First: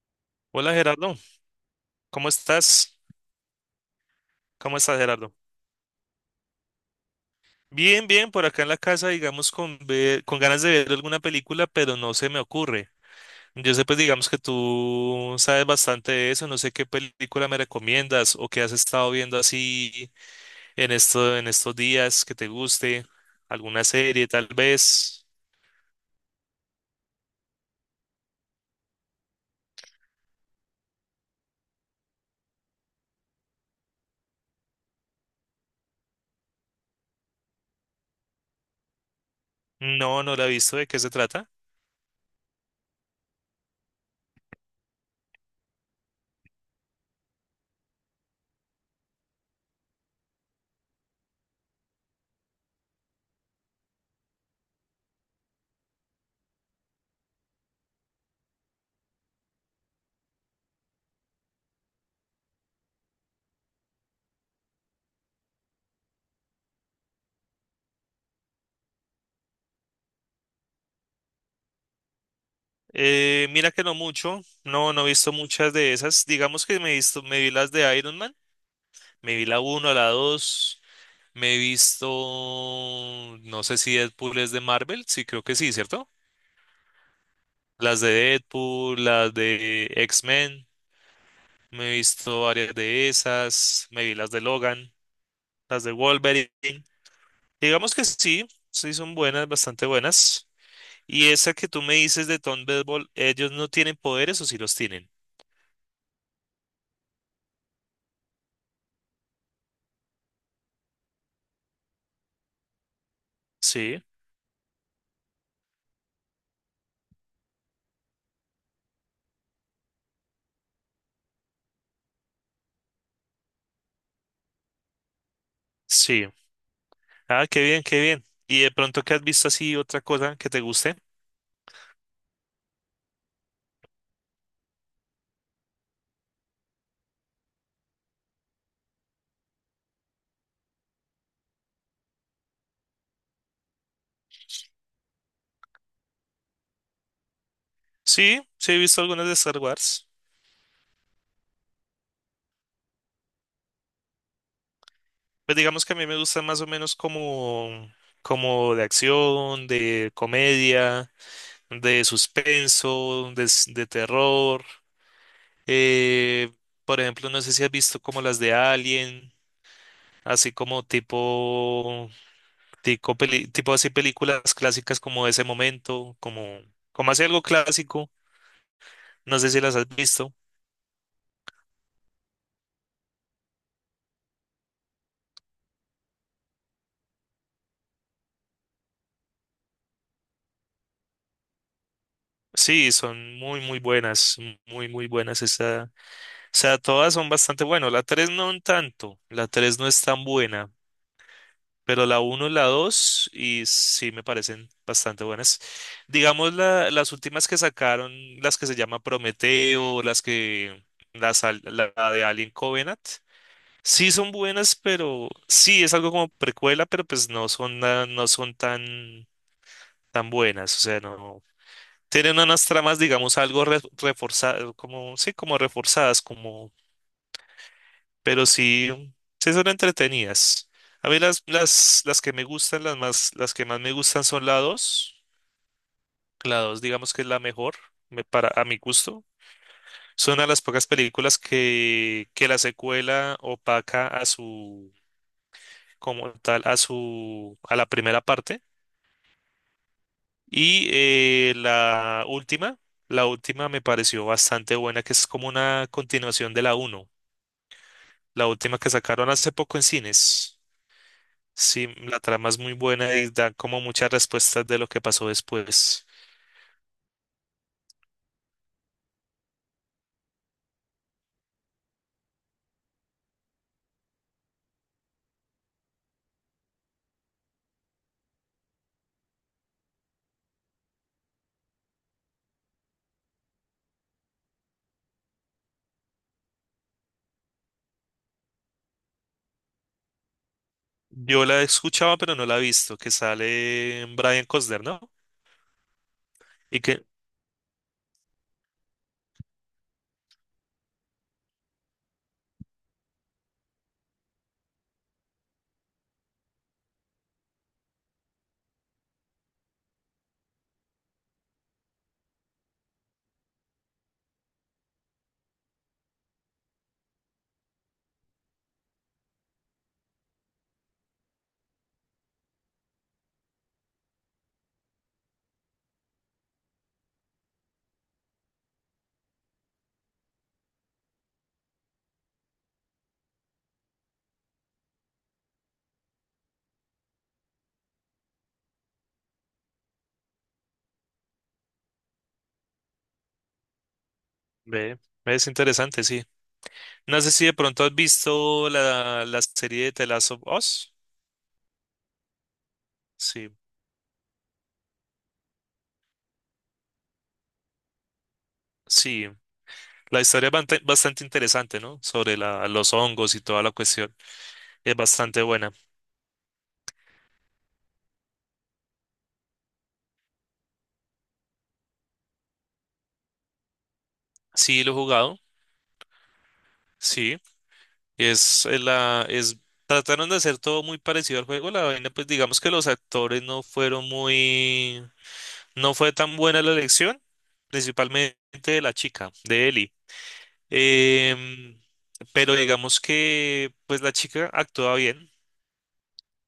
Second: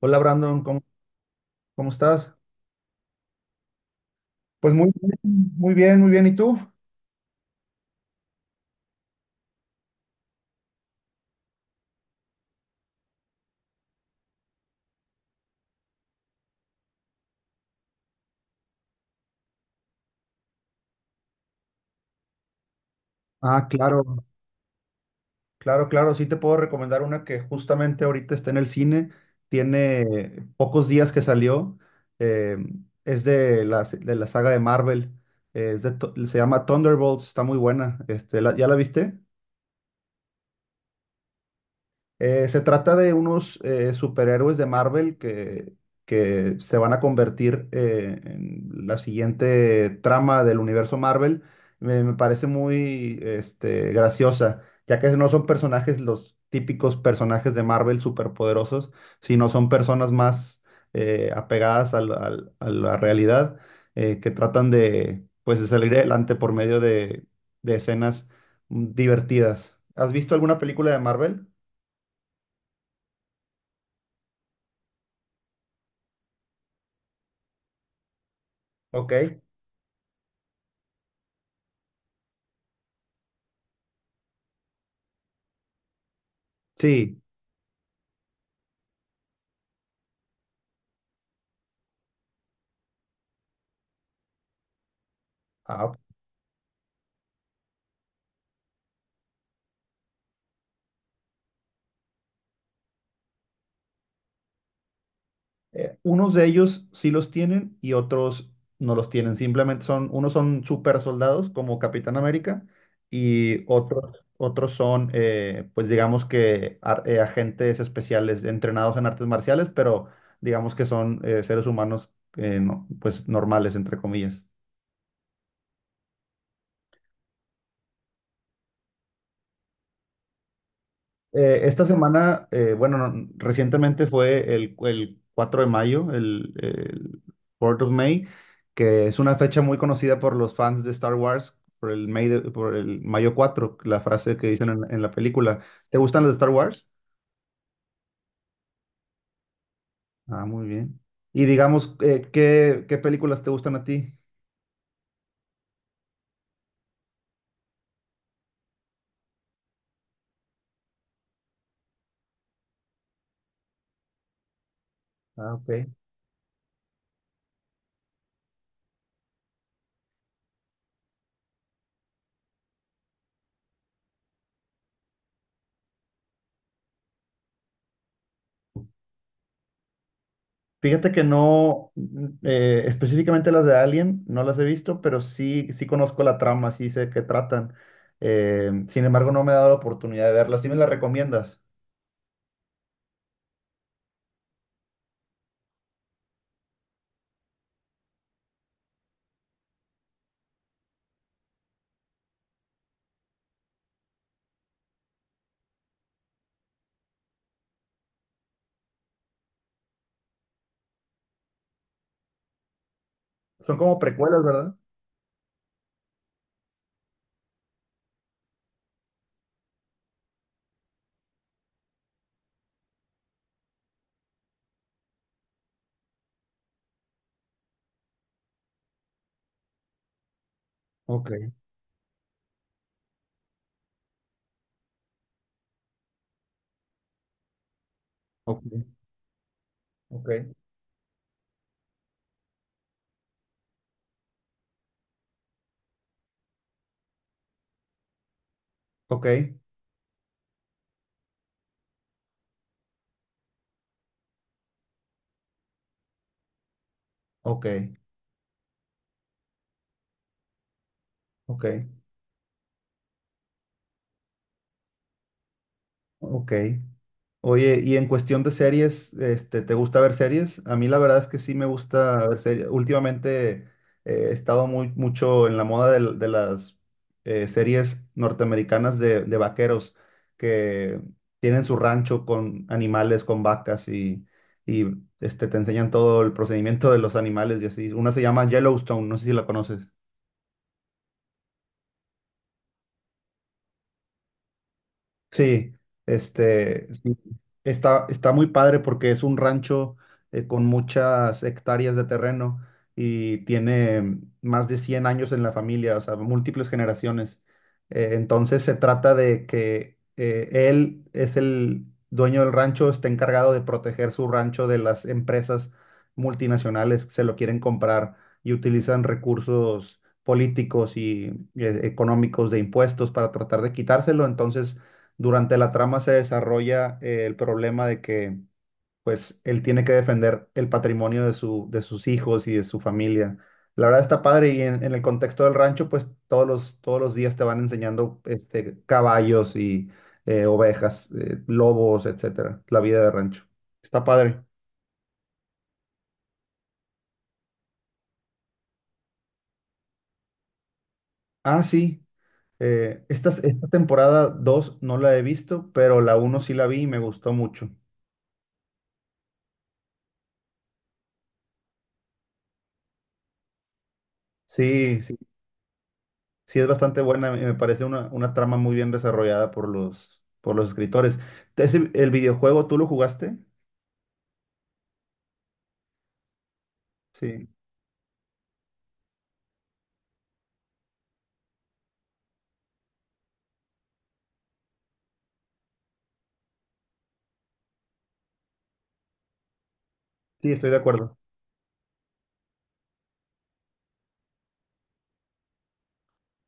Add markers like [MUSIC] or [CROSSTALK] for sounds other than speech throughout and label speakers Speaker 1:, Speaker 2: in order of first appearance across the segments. Speaker 1: Hola Brandon,
Speaker 2: Hola
Speaker 1: ¿cómo,
Speaker 2: Gerardo,
Speaker 1: cómo
Speaker 2: ¿cómo
Speaker 1: estás?
Speaker 2: estás?
Speaker 1: Pues
Speaker 2: ¿Cómo
Speaker 1: muy
Speaker 2: estás Gerardo?
Speaker 1: bien, muy bien, muy bien. ¿Y tú?
Speaker 2: Bien, bien, por acá en la casa, digamos, con ganas de ver alguna película, pero no se me ocurre. Yo sé, pues, digamos que tú sabes bastante de eso, no sé qué película me recomiendas o qué has estado viendo así en esto, en estos días que te guste,
Speaker 1: Ah,
Speaker 2: alguna
Speaker 1: claro,
Speaker 2: serie tal vez.
Speaker 1: claro, claro. Sí te puedo recomendar una que justamente ahorita está en el cine. Tiene pocos días que salió. eh, es de la saga de Marvel. Es de se llama Thunderbolts. Está muy buena. Este, ¿ya la viste?
Speaker 2: No, no la he visto, ¿de qué se trata?
Speaker 1: Se trata de unos superhéroes de Marvel que se van a convertir en la siguiente trama del universo Marvel. Me parece muy este, graciosa, ya que no son personajes los típicos personajes de Marvel superpoderosos, sino son personas más apegadas a la realidad, que tratan de, pues, de salir adelante por medio de escenas divertidas. ¿Has visto alguna película de Marvel?
Speaker 2: Mira que no mucho, no, no he visto muchas de esas. Digamos que me he visto, me vi las de Iron Man, me
Speaker 1: Ok.
Speaker 2: vi la 1, la 2. Me he visto, no sé si Deadpool es de Marvel, sí creo que sí, ¿cierto?
Speaker 1: Sí.
Speaker 2: Las de Deadpool, las de X-Men, me he visto varias de esas, me vi las de Logan, las de
Speaker 1: Ah,
Speaker 2: Wolverine. Digamos que sí, sí son buenas, bastante buenas. Y esa que tú me dices de Tom Thunderbolt, ¿ellos no tienen poderes o sí los tienen?
Speaker 1: unos de ellos sí los tienen y otros no los tienen. Simplemente son, unos son super soldados como Capitán América y
Speaker 2: Sí,
Speaker 1: otros, otros son, pues digamos que agentes especiales entrenados en artes marciales, pero digamos que son seres humanos pues normales, entre comillas.
Speaker 2: sí. Ah, qué bien, qué bien. ¿Y de pronto qué has visto así otra cosa que te guste?
Speaker 1: Esta semana, bueno, no, recientemente fue el 4 de mayo, el 4 of May, que es una fecha muy conocida por los fans de Star Wars, por el, por el mayo 4, la frase que dicen en la película. ¿Te gustan las de Star Wars?
Speaker 2: Sí, sí he visto algunas de Star Wars.
Speaker 1: Ah, muy bien. Y digamos, ¿qué películas te gustan a ti?
Speaker 2: Pues digamos que a mí me gustan más o menos como, como de acción, de comedia, de suspenso, de terror.
Speaker 1: Ah, ok.
Speaker 2: Eh, por ejemplo, no sé si has visto como las de Alien, así como tipo, tipo así películas clásicas como ese momento, como, como así algo clásico. No sé si las has visto.
Speaker 1: Fíjate que no, específicamente las de Alien, no las he visto, pero sí, sí conozco la trama, sí sé qué tratan. Sin embargo, no me he dado la oportunidad de verlas. ¿Sí me las recomiendas?
Speaker 2: Sí, son muy, muy buenas, muy, muy buenas. Esa, o sea, todas son bastante buenas. La 3 no un tanto, la 3 no es tan buena. Pero la uno y la 2 y sí me parecen bastante buenas. Digamos, las últimas que sacaron, las que se llama Prometeo, las que, las, al- la de Alien Covenant,
Speaker 1: Son como
Speaker 2: sí son
Speaker 1: precuelas,
Speaker 2: buenas,
Speaker 1: ¿verdad?
Speaker 2: pero sí es algo como precuela, pero pues no son, no son tan, tan buenas. O sea, no tienen unas tramas, digamos, reforzadas, como, sí, como reforzadas, pero sí, sí son entretenidas. A mí
Speaker 1: Ok,
Speaker 2: las que me gustan, las más, las que más me gustan son la 2. La 2, digamos que es la mejor, para,
Speaker 1: ok,
Speaker 2: a mi gusto.
Speaker 1: ok,
Speaker 2: Son a las pocas películas que la secuela opaca a su, como tal, a su, a la primera parte.
Speaker 1: ok,
Speaker 2: Y la última me pareció bastante buena, que es como una continuación de la uno,
Speaker 1: ok,
Speaker 2: la última que sacaron hace poco en cines. Sí,
Speaker 1: ok.
Speaker 2: la trama es muy buena y da como muchas respuestas de lo que pasó después.
Speaker 1: Ok. Oye, y en cuestión de series, este, ¿te gusta ver series? A mí la verdad es que sí me gusta ver series. Últimamente he estado muy, mucho en la moda de, las series norteamericanas de vaqueros que tienen su rancho con animales, con vacas y este, te enseñan todo el procedimiento de los animales y así. Una se llama Yellowstone, no sé si la conoces.
Speaker 2: Yo la he escuchado, pero no la he visto, que sale Brian Cosner, ¿no?
Speaker 1: Sí,
Speaker 2: Y
Speaker 1: este,
Speaker 2: que
Speaker 1: sí, está, está muy padre porque es un rancho con muchas hectáreas de terreno y tiene más de 100 años en la familia, o sea, múltiples generaciones. Entonces se trata de que él es el dueño del rancho, está encargado de proteger su rancho de las empresas multinacionales que se lo quieren comprar y utilizan recursos políticos y económicos de impuestos para tratar de quitárselo. Entonces durante la trama se desarrolla el problema de que, pues, él tiene que defender el patrimonio de su, de sus hijos y de su familia. La verdad está padre y en el contexto del rancho, pues, todos los días te van enseñando este, caballos y ovejas, lobos, etcétera. La vida de rancho. Está padre.
Speaker 2: ve, es interesante, sí. No sé si de pronto has visto la serie de The Last of Us.
Speaker 1: Ah, sí.
Speaker 2: Sí,
Speaker 1: Esta temporada 2 no la he visto, pero la uno sí la vi y me gustó mucho.
Speaker 2: sí. La historia es bastante interesante, ¿no? Sobre la, los hongos y toda la cuestión. Es
Speaker 1: Sí, sí.
Speaker 2: bastante buena.
Speaker 1: Sí, es bastante buena, y me parece una trama muy bien desarrollada por los escritores. ¿El videojuego tú lo jugaste?
Speaker 2: Sí, lo he jugado. Sí.
Speaker 1: Sí,
Speaker 2: Es, eh, la, es, Trataron de hacer todo muy parecido al juego. La vaina, pues digamos que los actores no fueron muy, no fue tan buena la elección, principalmente de la chica, de Ellie.
Speaker 1: sí, estoy de acuerdo,
Speaker 2: Em, pero digamos que, pues la chica actuaba bien,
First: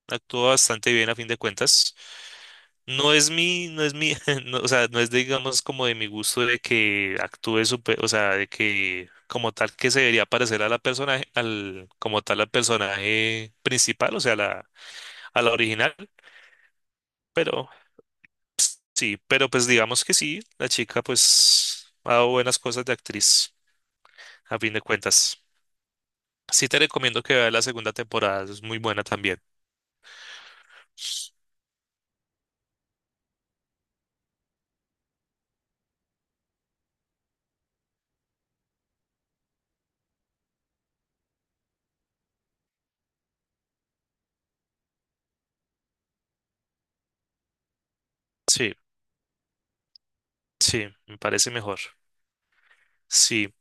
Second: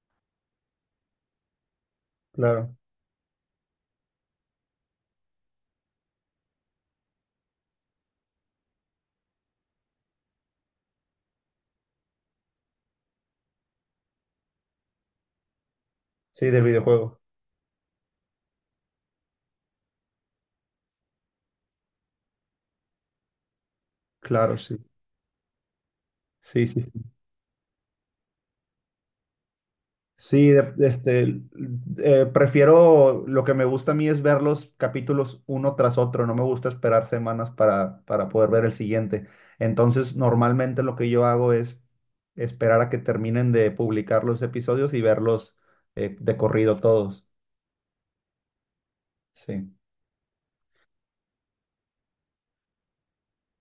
Speaker 2: actuó bastante bien a fin de cuentas.
Speaker 1: claro.
Speaker 2: No es mi, no es mi, [LAUGHS] no, o sea, no es digamos como de mi gusto de que actúe súper, o sea, de que como tal que se debería parecer a la personaje, al, como tal al personaje principal, o sea, la, a la original,
Speaker 1: Sí, del videojuego,
Speaker 2: pero sí, pero pues digamos que sí, la chica pues ha dado buenas cosas de actriz,
Speaker 1: claro,
Speaker 2: a fin
Speaker 1: sí,
Speaker 2: de cuentas.
Speaker 1: sí,
Speaker 2: Sí te
Speaker 1: sí.
Speaker 2: recomiendo que veas la segunda temporada, es muy buena también.
Speaker 1: Sí, este, prefiero, lo que me gusta a mí es ver los capítulos uno tras otro, no me gusta esperar semanas para poder ver el siguiente. Entonces, normalmente lo que yo hago es esperar a que terminen de publicar los episodios y verlos de corrido todos.
Speaker 2: Sí,
Speaker 1: Sí.
Speaker 2: sí, me parece mejor. Sí.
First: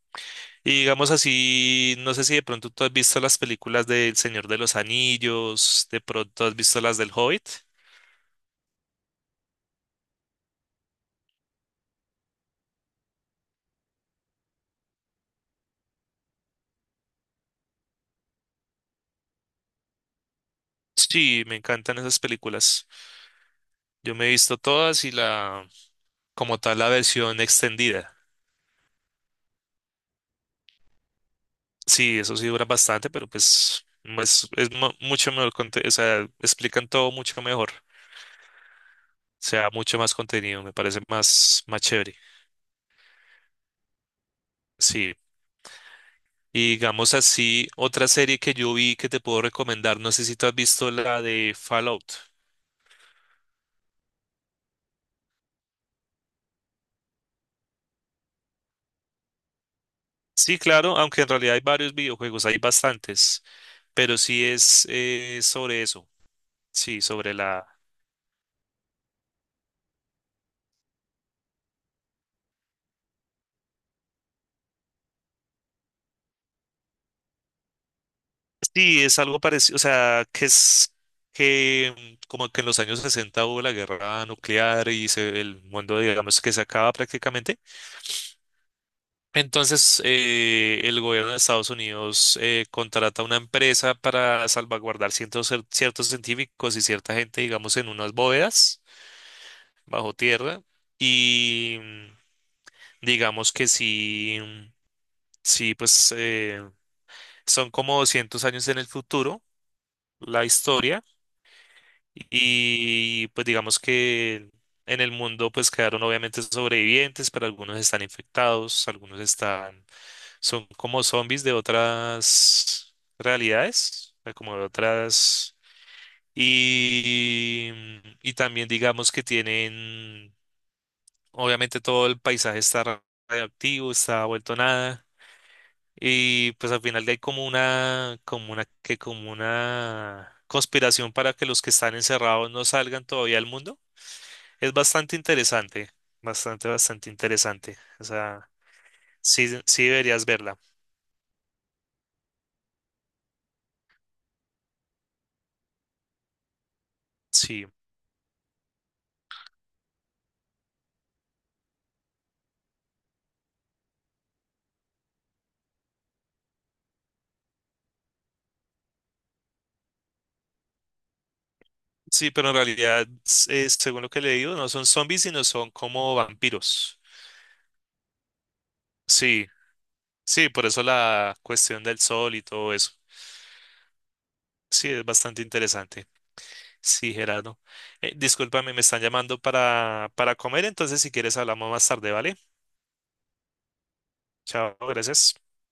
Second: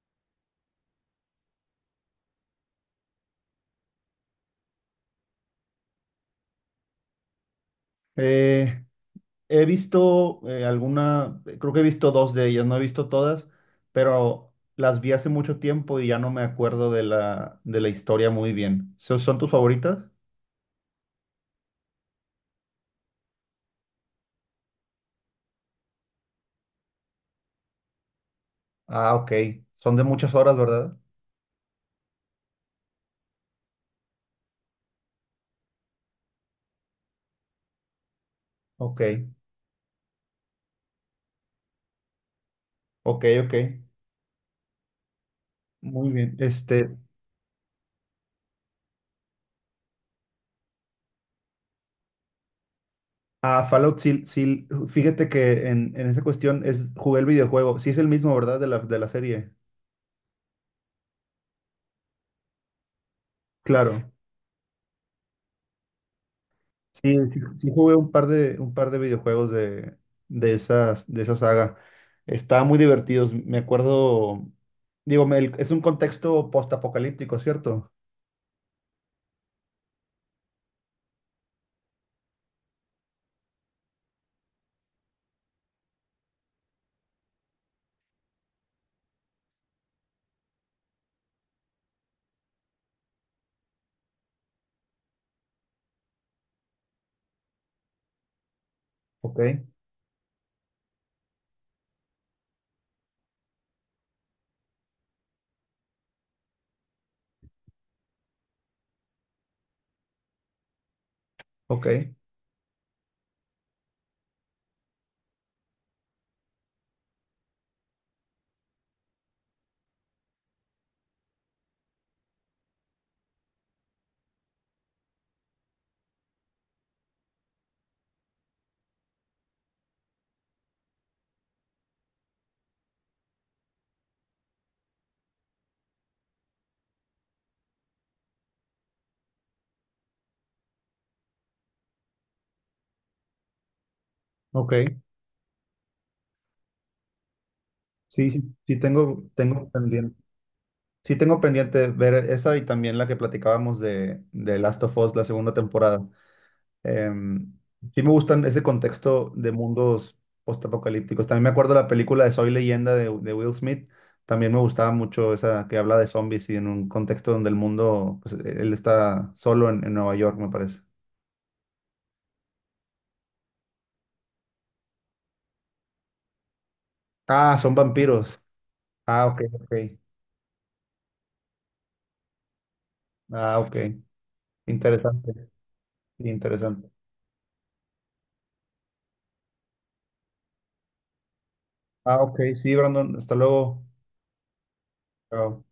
Speaker 2: Y digamos así, no sé si de pronto tú has visto las películas de El Señor de los Anillos, de pronto has visto las del Hobbit.
Speaker 1: Eh, he visto alguna, creo que he visto dos de ellas, no he visto todas, pero las vi hace mucho tiempo y ya no me acuerdo de la historia muy bien. ¿Son tus favoritas?
Speaker 2: Sí, me encantan esas películas. Yo me he visto todas y como tal, la versión extendida.
Speaker 1: Ah, ok. Son de muchas horas, ¿verdad?
Speaker 2: Sí, eso sí dura bastante, pero pues es mucho mejor, o sea, explican todo mucho mejor.
Speaker 1: Ok,
Speaker 2: O sea, mucho más contenido, me parece más, más chévere.
Speaker 1: ok, ok.
Speaker 2: Sí.
Speaker 1: Muy bien.
Speaker 2: Y
Speaker 1: Este,
Speaker 2: digamos así, otra serie que yo vi que te puedo recomendar, no sé si tú has visto la de Fallout.
Speaker 1: ah, Fallout, sí, sí, fíjate que en esa cuestión es, jugué el videojuego. Sí es el mismo, ¿verdad? De la serie.
Speaker 2: Sí, claro, aunque en realidad hay varios videojuegos, hay bastantes,
Speaker 1: Claro.
Speaker 2: pero sí es sobre eso, sí,
Speaker 1: Sí,
Speaker 2: sobre
Speaker 1: sí,
Speaker 2: la...
Speaker 1: sí jugué un par de videojuegos de esas, de esa saga. Estaban muy divertidos. Me acuerdo, digo, es un contexto postapocalíptico, ¿cierto?
Speaker 2: Sí, es algo parecido, o sea, que es que como que en los años 60 hubo la guerra nuclear y el mundo, digamos, que se acaba prácticamente. Entonces, el gobierno de Estados Unidos contrata una empresa para salvaguardar ciertos científicos y cierta gente, digamos, en unas bóvedas
Speaker 1: Ok,
Speaker 2: bajo tierra. Y digamos que sí, sí, pues son como 200 años en el futuro la historia
Speaker 1: ok,
Speaker 2: y pues digamos que en el mundo pues quedaron obviamente sobrevivientes, pero algunos están infectados, algunos están, son como zombies de otras realidades, o sea, como de otras y, y también digamos que tienen, obviamente todo el paisaje está radioactivo, está vuelto nada. Y pues al final hay como una, que como una conspiración para que los que están encerrados no salgan todavía al mundo. Es
Speaker 1: ok.
Speaker 2: bastante interesante, bastante, bastante interesante. O
Speaker 1: Sí, sí
Speaker 2: sea,
Speaker 1: sí tengo,
Speaker 2: sí,
Speaker 1: tengo
Speaker 2: sí
Speaker 1: pendiente.
Speaker 2: deberías verla.
Speaker 1: Sí tengo pendiente ver esa y también la que platicábamos de Last of Us, la segunda temporada. Em,
Speaker 2: Sí,
Speaker 1: sí me gustan ese contexto de mundos postapocalípticos. También me acuerdo de la película de Soy Leyenda de Will Smith. También me gustaba mucho esa que habla de zombies y en un contexto donde el mundo, pues, e, él está solo en Nueva York, me parece.
Speaker 2: sí, pero en realidad, según lo que le digo, no son zombies, sino son como vampiros.
Speaker 1: Ah, son vampiros. Ah, ok,
Speaker 2: Sí,
Speaker 1: ok.
Speaker 2: sí, por eso la cuestión del sol y todo eso.
Speaker 1: Ah, ok.
Speaker 2: Sí, es
Speaker 1: Interesante,
Speaker 2: bastante interesante.
Speaker 1: sí, interesante.
Speaker 2: Sí, Gerardo. Discúlpame, me están llamando para comer, entonces si quieres hablamos más tarde,
Speaker 1: Ah,
Speaker 2: ¿vale?
Speaker 1: ok, sí, Brandon. Hasta luego.
Speaker 2: Chao, gracias.
Speaker 1: Chao.